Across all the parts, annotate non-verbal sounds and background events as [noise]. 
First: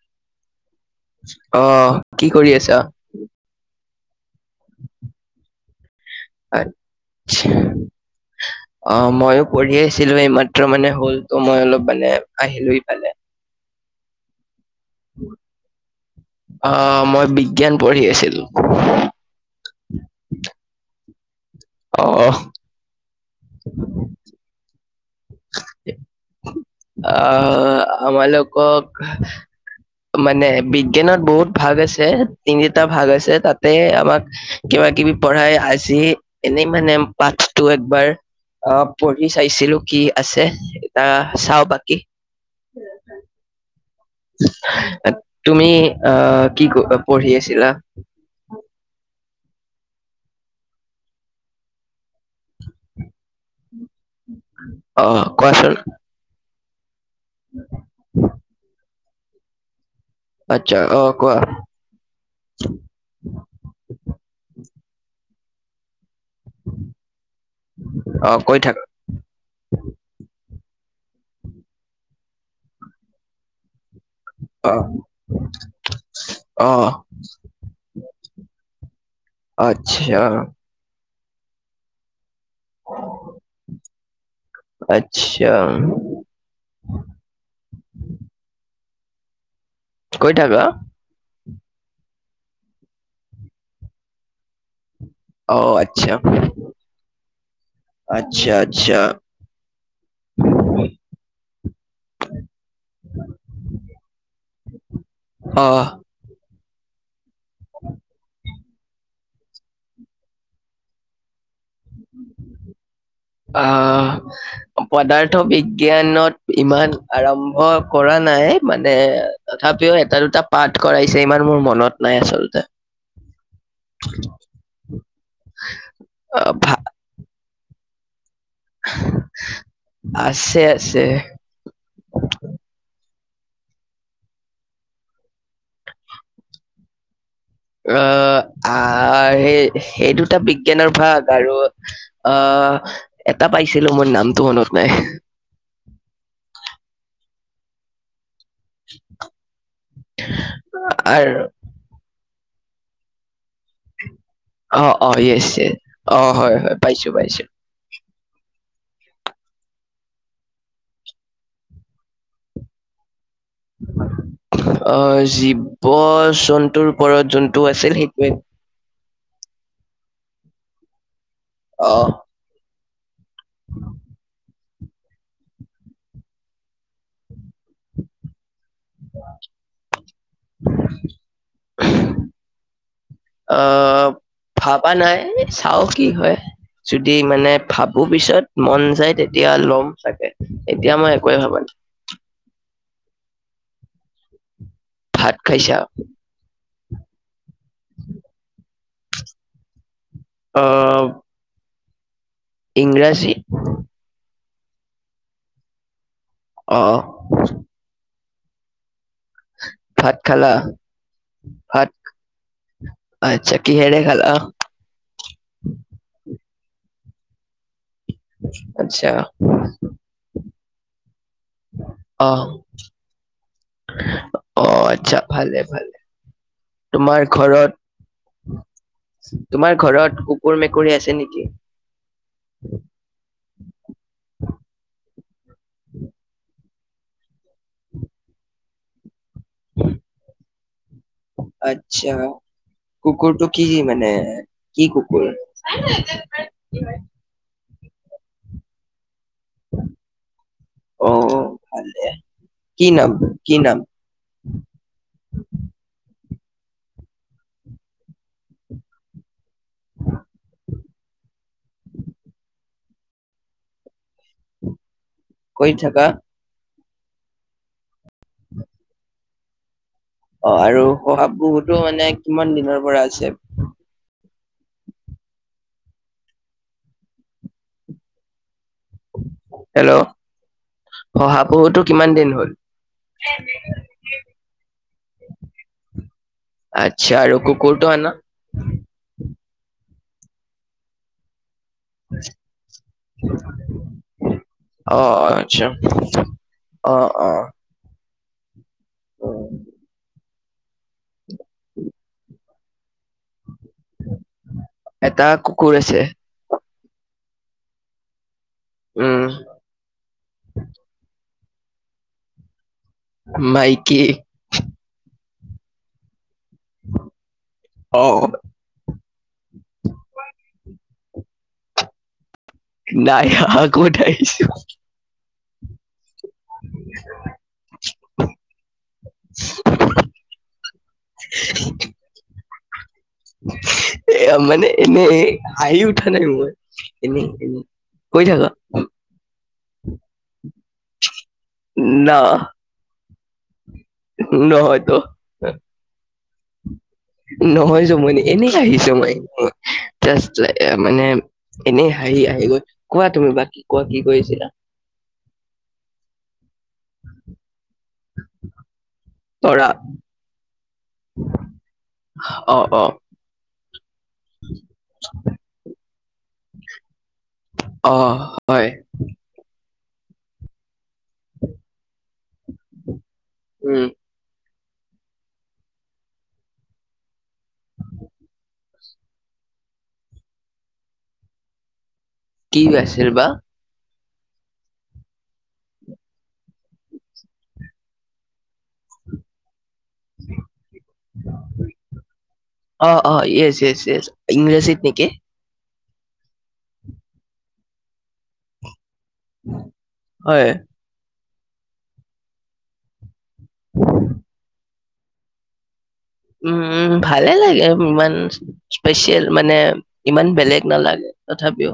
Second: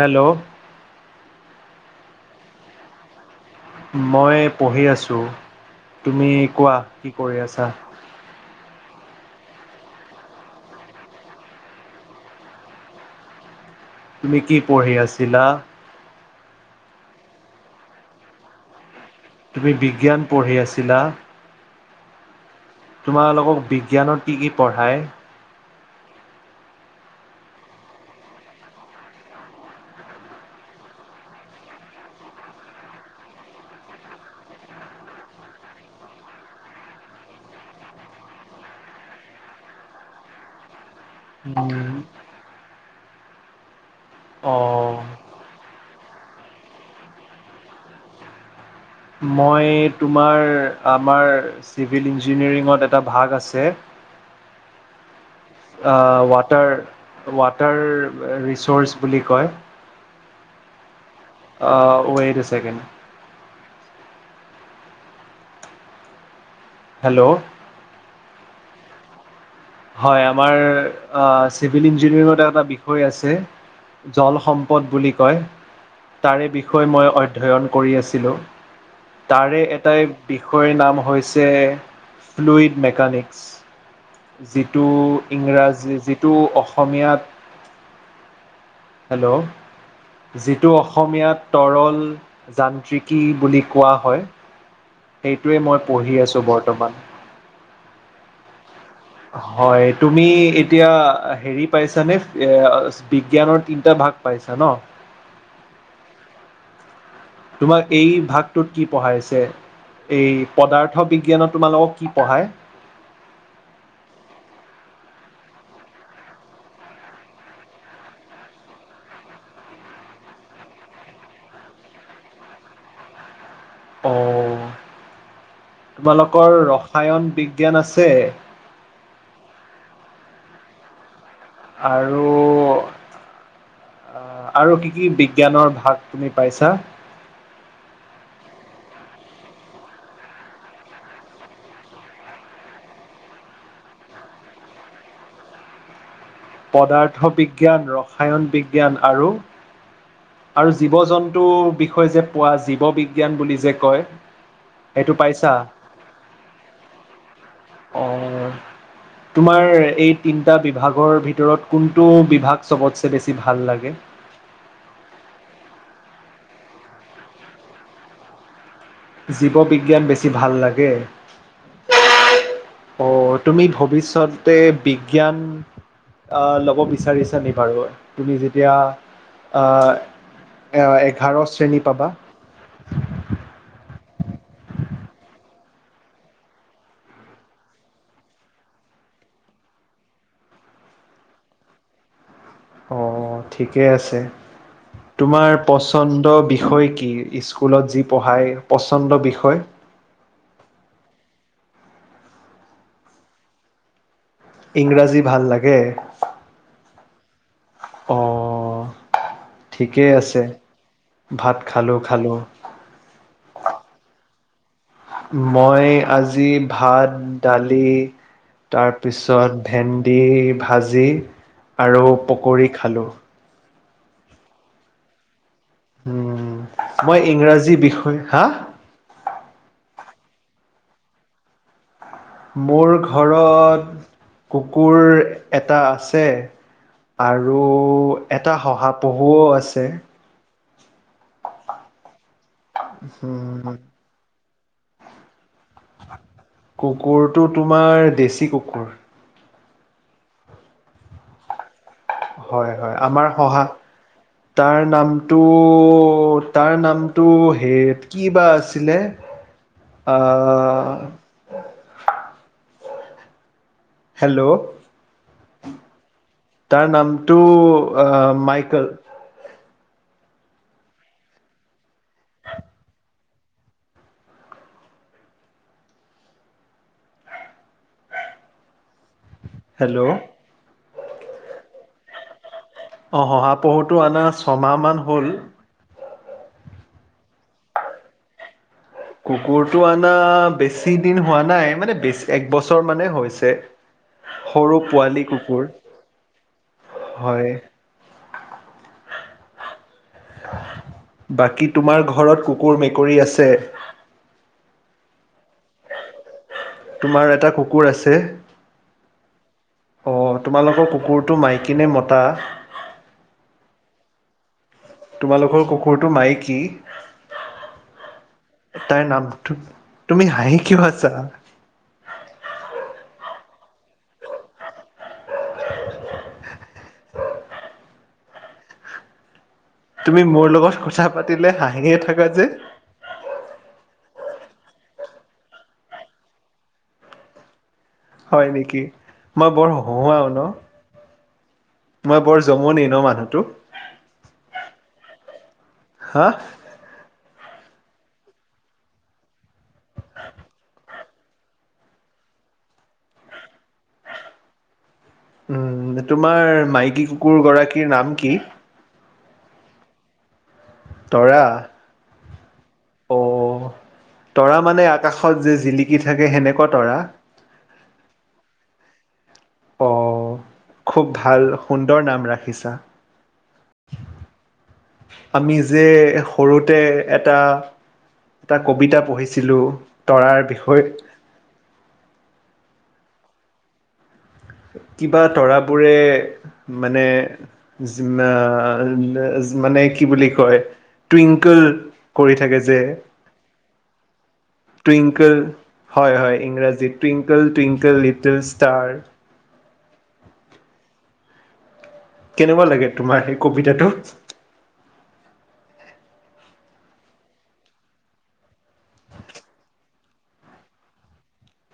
Hello. অহ কি কৰি আছা? মই পঢ়ি আছো, তুমি কোৱা কি কৰি আচ্ছা আছা? [inaudible] অ ময়ো পঢ়ি আছিলো এইমাত্ৰ মানে হ'ল টো মই অলপ মানে আহিলো ইফালে। তুমি কি পঢ়ি আছিলা? অ মই বিজ্ঞান পঢ়ি আছিলো। তুমি বিজ্ঞান পঢ়ি আছিলা? অহ। তোমালোকক বিজ্ঞানত কি কি পঢ়াই? অ আমালোকক মানে বিজ্ঞানত বহুত ভাগ আছে, তিনিটা ভাগ আছে তাতে আমাক কিবা কিবি পঢ়াই, আজি এনেই মানে পাঠটো একবাৰ অঁ পঢ়ি চাইছিলো কি আছে, এয়া চাও উম, বাকী। অঁ তুমি আহ কি পঢ়ি আছিলা? মই তোমাৰ আমাৰ চিভিল ইঞ্জিনিয়াৰিঙত এটা ভাগ আছে [inaudible] কোৱাচোন অহ ৱাটাৰ ৱাটাৰ ৰিচৰ্চ বুলি কয় আচ্ছা অ কোৱা। অ ৱেট এ ছেকেণ্ড। হেল্ল। অ কৈ থাকা। হয় আমাৰ অ চিভিল ইঞ্জিনিয়াৰিঙত এটা বিষয় আছে অ জলসম্পদ বুলি কয়, তাৰে অ বিষয়ে মই অধ্যন কৰি আছিলোঁ। তাৰে এটাই আচ্ছা বিষয়ৰ নাম হৈছে, ফ্লুইড মেকানিক্স। যিটো আচ্ছা ইংৰাজী যিটো অসমীয়াত হেল্ল', কৈ থাকা যিটো অস অসমীয়াত তৰল যান্ত্ৰিকী বুলি কোৱা হয়। অ সেইটোৱে মই আচ্ছা পঢ়ি আছোঁ বৰ্তমান। আচ্ছা আচ্ছা। হয় তুমি এতিয়া হেৰি পাইছানে এ বিজ্ঞানৰ তিনটা ভাগ পাইছা ন? অঁহ। তোমাক এই ভাগটোত কি পঢ়াইছে? এই পদাৰ্থ বিজ্ঞানত তোমালোকক কি পঢ়াই? আহ পদাৰ্থ বিজ্ঞানত ইমান আৰম্ভ কৰা নাই মানে তথাপিও এটা দুটা পাঠ কৰাইছে ইমান মোৰ মনত নাই আচলতে। অ অ তোমালোকৰ ভা ৰসায়ন বিজ্ঞান আছে? আছে আছে। আৰু আ আৰু কি কি বিজ্ঞানৰ ভাগ তুমি পাইছা? অ আ সেই সেই দুটা বিজ্ঞানৰ ভাগ আৰু অহ এটা পাইছিলো মই নামটো মনত নাই। পদাৰ্থ বিজ্ঞান, ৰসায়ন বিগ জ্ঞান আৰু, আৰু আৰু জীৱ-জন্তুৰ বিষয় যে পোৱা জীৱ বিজ্ঞান বুলি যে কয় অ' সেইটো অ' য়ে পাইছা অ' হয়- হয় পাইছো পাইছো। অ' তোমাৰ এই তিনটা বিভাগৰ ভিতৰত কোনটো বিভাগ। চবতচে বেছি ভাল লাগে। অ' জীৱ- জন্তুৰ ওপৰত যোনটো আছিল সেইটোৱে। জীৱ বিজ্ঞান বেছি ভাল লাগে। অ' অ' তুমি ভৱিষ্যতে বি জ্ঞান ল'ব বিচাৰিছ নি বাৰু। তুমি যেতিয়া, এঘাৰ শ্ৰেণী পাবা অ'ভাবা নাই, চাও কি হয়। যদি মানে ভাবো পিছত মন যায় তেতিয়া লম চাগে, এতিয়া মই একোৱে ভাবা নাই অ' ঠিকে আছে, ভাত তোমাৰ খাইছা পচন্দ বিষয় কি? স্কুলত যি পঢ়াই পচন্দ বিষয়। অ' ইংৰাজী। ইংৰাজী ভাল লাগে। অ' অ' অ, ঠিকেই ভাত আছে, খালা ভাত খালো -খালো। আচ্ছা কিহৰে খালা? মই আজি ভাত দালি, আচ্ছা তাৰপিছত ভেন্দি ভাজি, আৰু অ পকৰি খালোঁ অ' আচ্ছা ভালে -ভালে মই তোমাৰ ইংৰাজী বিষয় হা ঘৰত। তোমাৰ ঘৰত কুকুৰ মেকুৰী আছে নেকি? মোৰ ঘৰত কুকুৰ এটা আছে। আৰু এটা শহাপহুও আছে। আচ্ছা, কুকুৰটো কি উম মানে কি কুকুৰ? কুকুৰটো তোমাৰ দেছি কুকুৰ। অ' ভালে হয় কি হয় নাম, আমাৰ কি শহা নাম? তাৰ নামটো তাৰ নামটো হে কিবা আছিলে। [inaudible] অ' হেল্ল' কৰি থাকা। তাৰ নামটো আহ মাইকেল। অ' আৰু শহা পহুটো মানে কিমান দিনৰ পৰা আছে? হেল্ল' শহাপহুটো কিমান দিন হ'ল? অ' শহাপহুটো আনা ছমাহমান হ'ল। আচ্ছা, আৰু কুকুৰটো আনা। কুকুৰটো অনা বেছি দিন হোৱা নাই মানে বেছি একবছৰ মানে হৈছে। সৰু অ পোৱালি কুকুৰ আচ্ছা অ হয়। অ' বাকী তোমাৰ ঘৰত কুকুৰ মেকুৰী আছে? এটা কুকুৰ আছে। তোমাৰ এটা কুকুৰ আছে উম অ' তোমালোকৰ কুকুৰটো মাই মাইকী নে মতা? মাইকী। তোমালোকৰ কুকুৰটো মাইকী অ তাইৰ নামটো তুমি হাঁহি কিয় আছা? নাই হাঁহা ক'ত হাঁহিছো। [inaudible] [inaudible] তুমি মোৰ লগত কথা পাতিলে হাঁহিয়ে থকা যে। মানে এনে হাঁহি উঠা নাই মোৰ এনে এনে হয় নেকি, মই বৰ হহুৱাও ন? [inaudible] না মই বৰ জমনি ন মানুহতো? নহয়তো। হা? নহয় জমনি এনে হাঁহিছো মই জাষ্ট মানে এনেই হাঁহি আহি গ'ল কোৱা তুমি বাকী কোৱা কি কয় আছিলা। উম, তোমাৰ মাইকী কুকুৰ গৰাকীৰ নাম কি? তৰা। তৰা অ অ অ' তৰা মানে আকাশত যে জিলি কি থাকে সেনেকুৱা তৰা? অহ হয়। অ' খুব ভাল সুন্দৰ নাম ৰাখিছা। উম আমি যে সৰুতে এটা এটা কবিতা পঢ়িছিলোঁ তৰাৰ বিষয়ে। কি আছিল বা। কিবা তৰাবোৰে মানে মানে কি বুলি কয় টুইংকল কৰি থাকে যে অ অ য়েছ য়েছ য়েছ ইংৰাজীত নেকি টুইংকল। হয় হয় ইংৰাজীত টুইংকল টুইংকল লিটিল ষ্টাৰ হয়। কেনেকুৱা লাগে তোমাৰ সেই কবিতাটো? উম ভালে লাগে ইমান স্পেচিয়েল মানে ইমান বেলেগ নালাগে তথাপিও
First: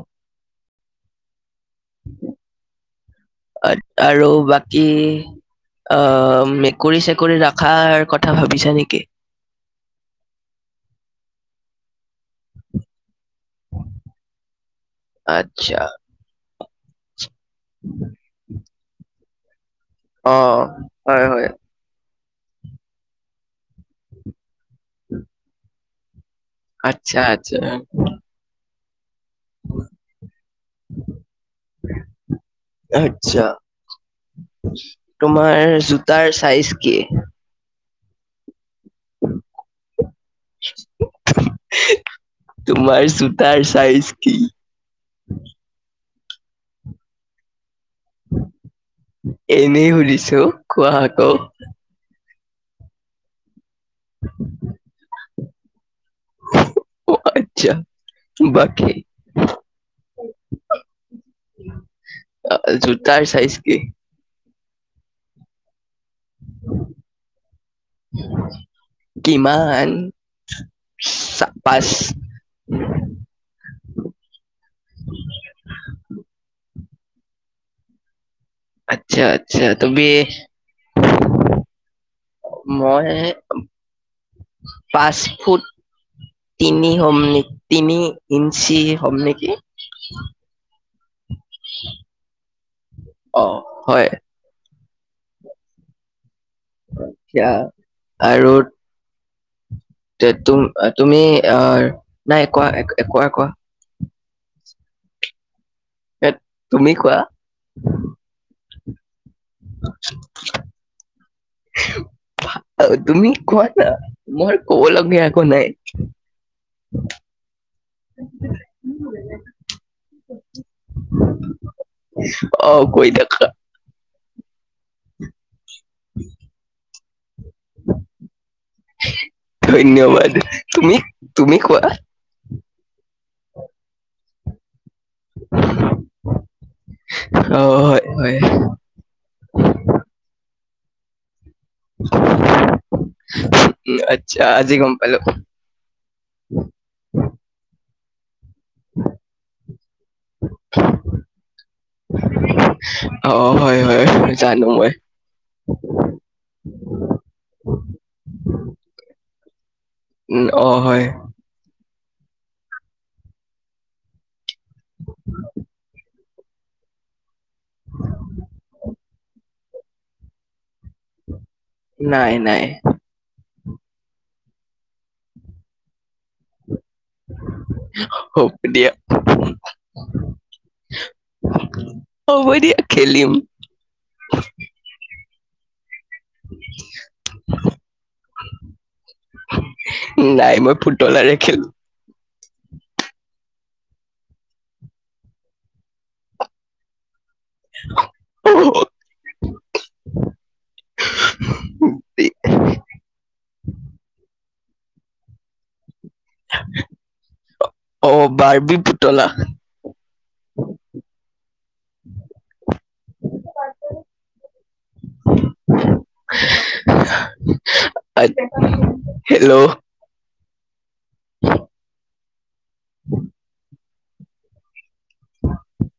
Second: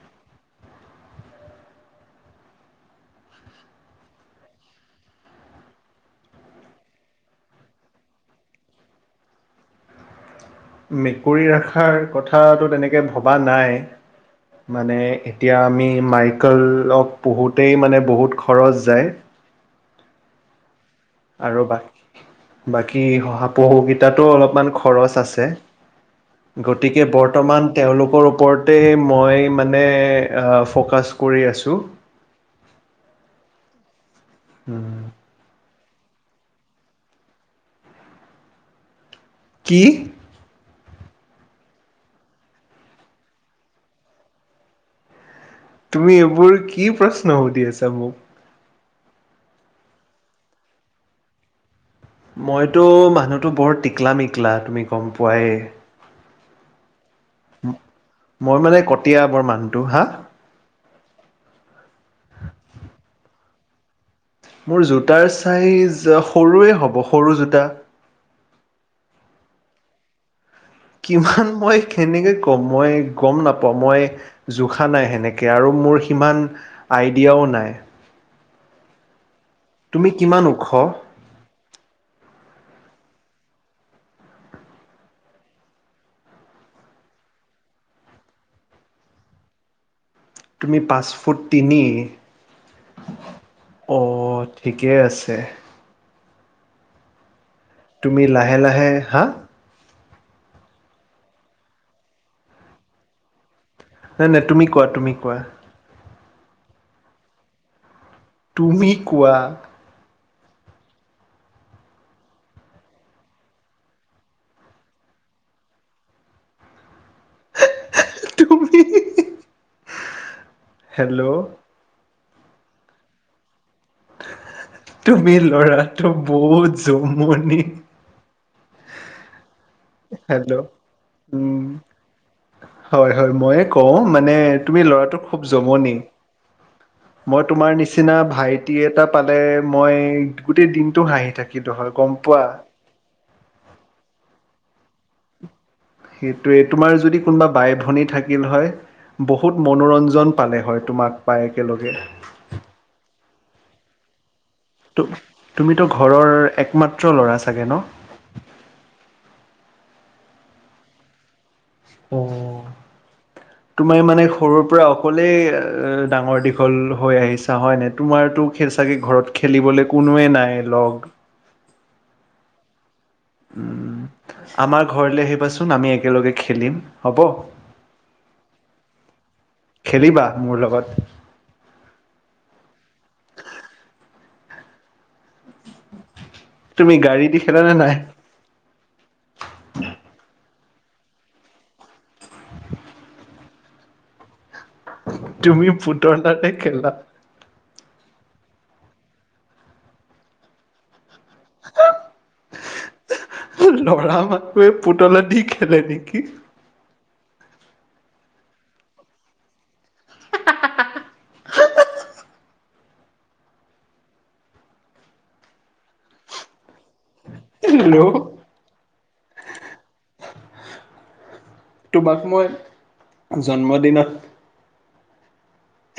আৰু বাকী অ মেকুৰী চেকুৰী ৰখাৰ কথা ভাবিছা নেকি? মেকুৰী ৰখাৰ ক থাটো তেনেকৈ ভবা নাই মানে এতিয়া আচ্ছা আমি মাইকেলক পুহোঁতেই মানে বহুত খৰচ যায়। অ। হয় হয় আৰু বাকী শহাপহু কেইটাতো অলপমান খৰছ আছে। গতিকে আচ্ছা আচ্ছা বৰ্তমান তেওঁলোকৰ ওপৰতেই মই মানে এ ফ'কাছ কৰি আছো। আচ্ছা তোমাৰ জোতাৰ চাইজ কি? কি? তোমাৰ জোতাৰ চাইজ কি? তুমি এইবোৰ কি প্ৰশ্ন সুধি আছা মোক? এনেই সুধিছো কোৱা আকৌ। মইতো মানুহটো বৰ টিকলা-মিকলা তুমি গ'ম পোৱাই। হয়। মই মানে কটীয়া বৰ মানুহটো, হা? জোতাৰ চাইজ কি? মোৰ জোতাৰ ছাইজ সৰুৱে হ'ব সৰু জোতা। কিমান? কিমান চা- মই পাঁচ কেনেকৈ কম। মই গ'ম নাপাওঁ মই জোখা নাই সেনেকে আৰু মোৰ সিমান আইডিয়াও নাই। আচ্ছা আচ্ছা, তুমি কিমান ওখ মই পাঁচ ফুট তিনি হ'ম তিনি ইঞ্চি হ'ম নেকি? তুমি পাঁচ ফুট তিনি অ' হয় অ'। ঠিকেই আছে। আতছা। তুমি লাহে লাহে, হাঁ? তে তুমি অ', নাই কোৱা কোৱা কোৱা। নাই নাই তুমি কোৱা তুমি কোৱা। এ তুমি কোৱা। তুমি কোৱা। [inaudible] তুমি কোৱা না, মই ক'ব লগীয়া একো নাই। [inaudible] হেল্ল'? আহ, কৈ থাকা। তুমি ল'ৰাটো বহুত জমনি। ধন্যবাদ, হেল্ল' তুমি তুমি উম। কোৱা। হয়, হয়, মইয়ে কওঁ মানে তুমি ল'ৰাটো খুব জমনি, মই অ তোমাৰ হয় নিচিনা হয় ভাইটি এ এটা পালে মই গোটেই দিনটো হাঁহি থাকিলো হয়, গ'ম পোৱা? আচ্ছা, আজি গ'ম পালো সেইটোৱে তোমাৰ যদি কোনোবা বাই-ভনী থাকিল হয়। বহুত মনোৰঞ্জন পালে হয়, তোমাক পাই একেলগে। অ', হয়, হয়, জানো মই। তু তুমিতো ঘৰৰ একমাত্ৰ ল'ৰা চাগে ন'? উম, অ', হয়। অ', তোমাৰ মানে সৰুৰ পৰা অকলেই এ ডাঙৰ দীঘল হৈ আহিছা হয় নাই তোমাৰতো খে চাগে ঘৰত খেলিবলৈ কোনোৱে নাই ল'গ? নাই নাই। উম, আমাৰ ঘৰলৈ আহিবাচোন আমি একেলগে খেলিম। হ'ব হ'ব দিয়া। খেলিবা মোৰ লগত হ'ব দিয়া খেলিম। তুমি গাড়ী দি খেলা নে নাই? নাই মই পুতলাৰে খেলো। তুমি পুতলাৰে খেলা। [unintelligible] ল'ৰা মানহে পুতলা দি খেলে নেকি। অ', -বাৰ্বি পুতলা। [inaudible] [unintelligible] Hello hello. তোমাক মই জন্মদিনত-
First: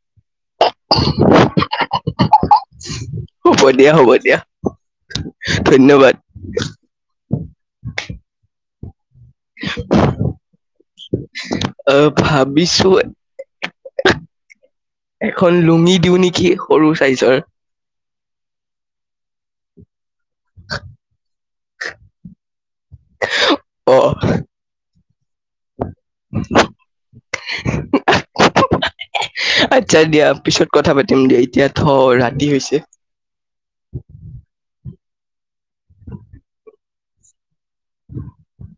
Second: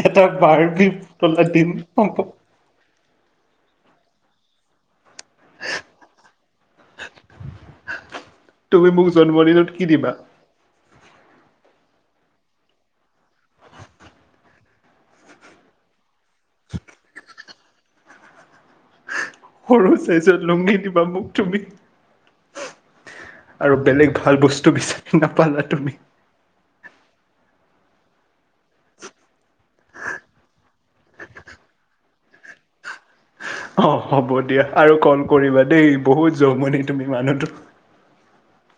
এটা বাৰ্বি পুতলা দিম হ'ব। হ'ব দিয়া, হ'ব দিয়া, ধন্যবাদ। তুমি মোক জন্মৰ দিনত কি দিবা? অ', -ভাবিছোঁ- এখন লুঙি দিওঁ নেকি সৰু চাইজৰ। সৰু চাইজৰ লুঙি দিবা মোক তুমি। আৰু অ বেলেগ ভাল বস্তু বিচাৰি নাপালা তুমি। [unintelligible] আচ্ছা' দিয়া পিছত কথা পাতিম দিয়া, এতিয়া থওঁ ৰাতি হৈছে। অ', -হ'ব দিয়া আৰু ক'ল কৰিবা দেই, বহুত জমনি তুমি মানুহটো। [unintelligible]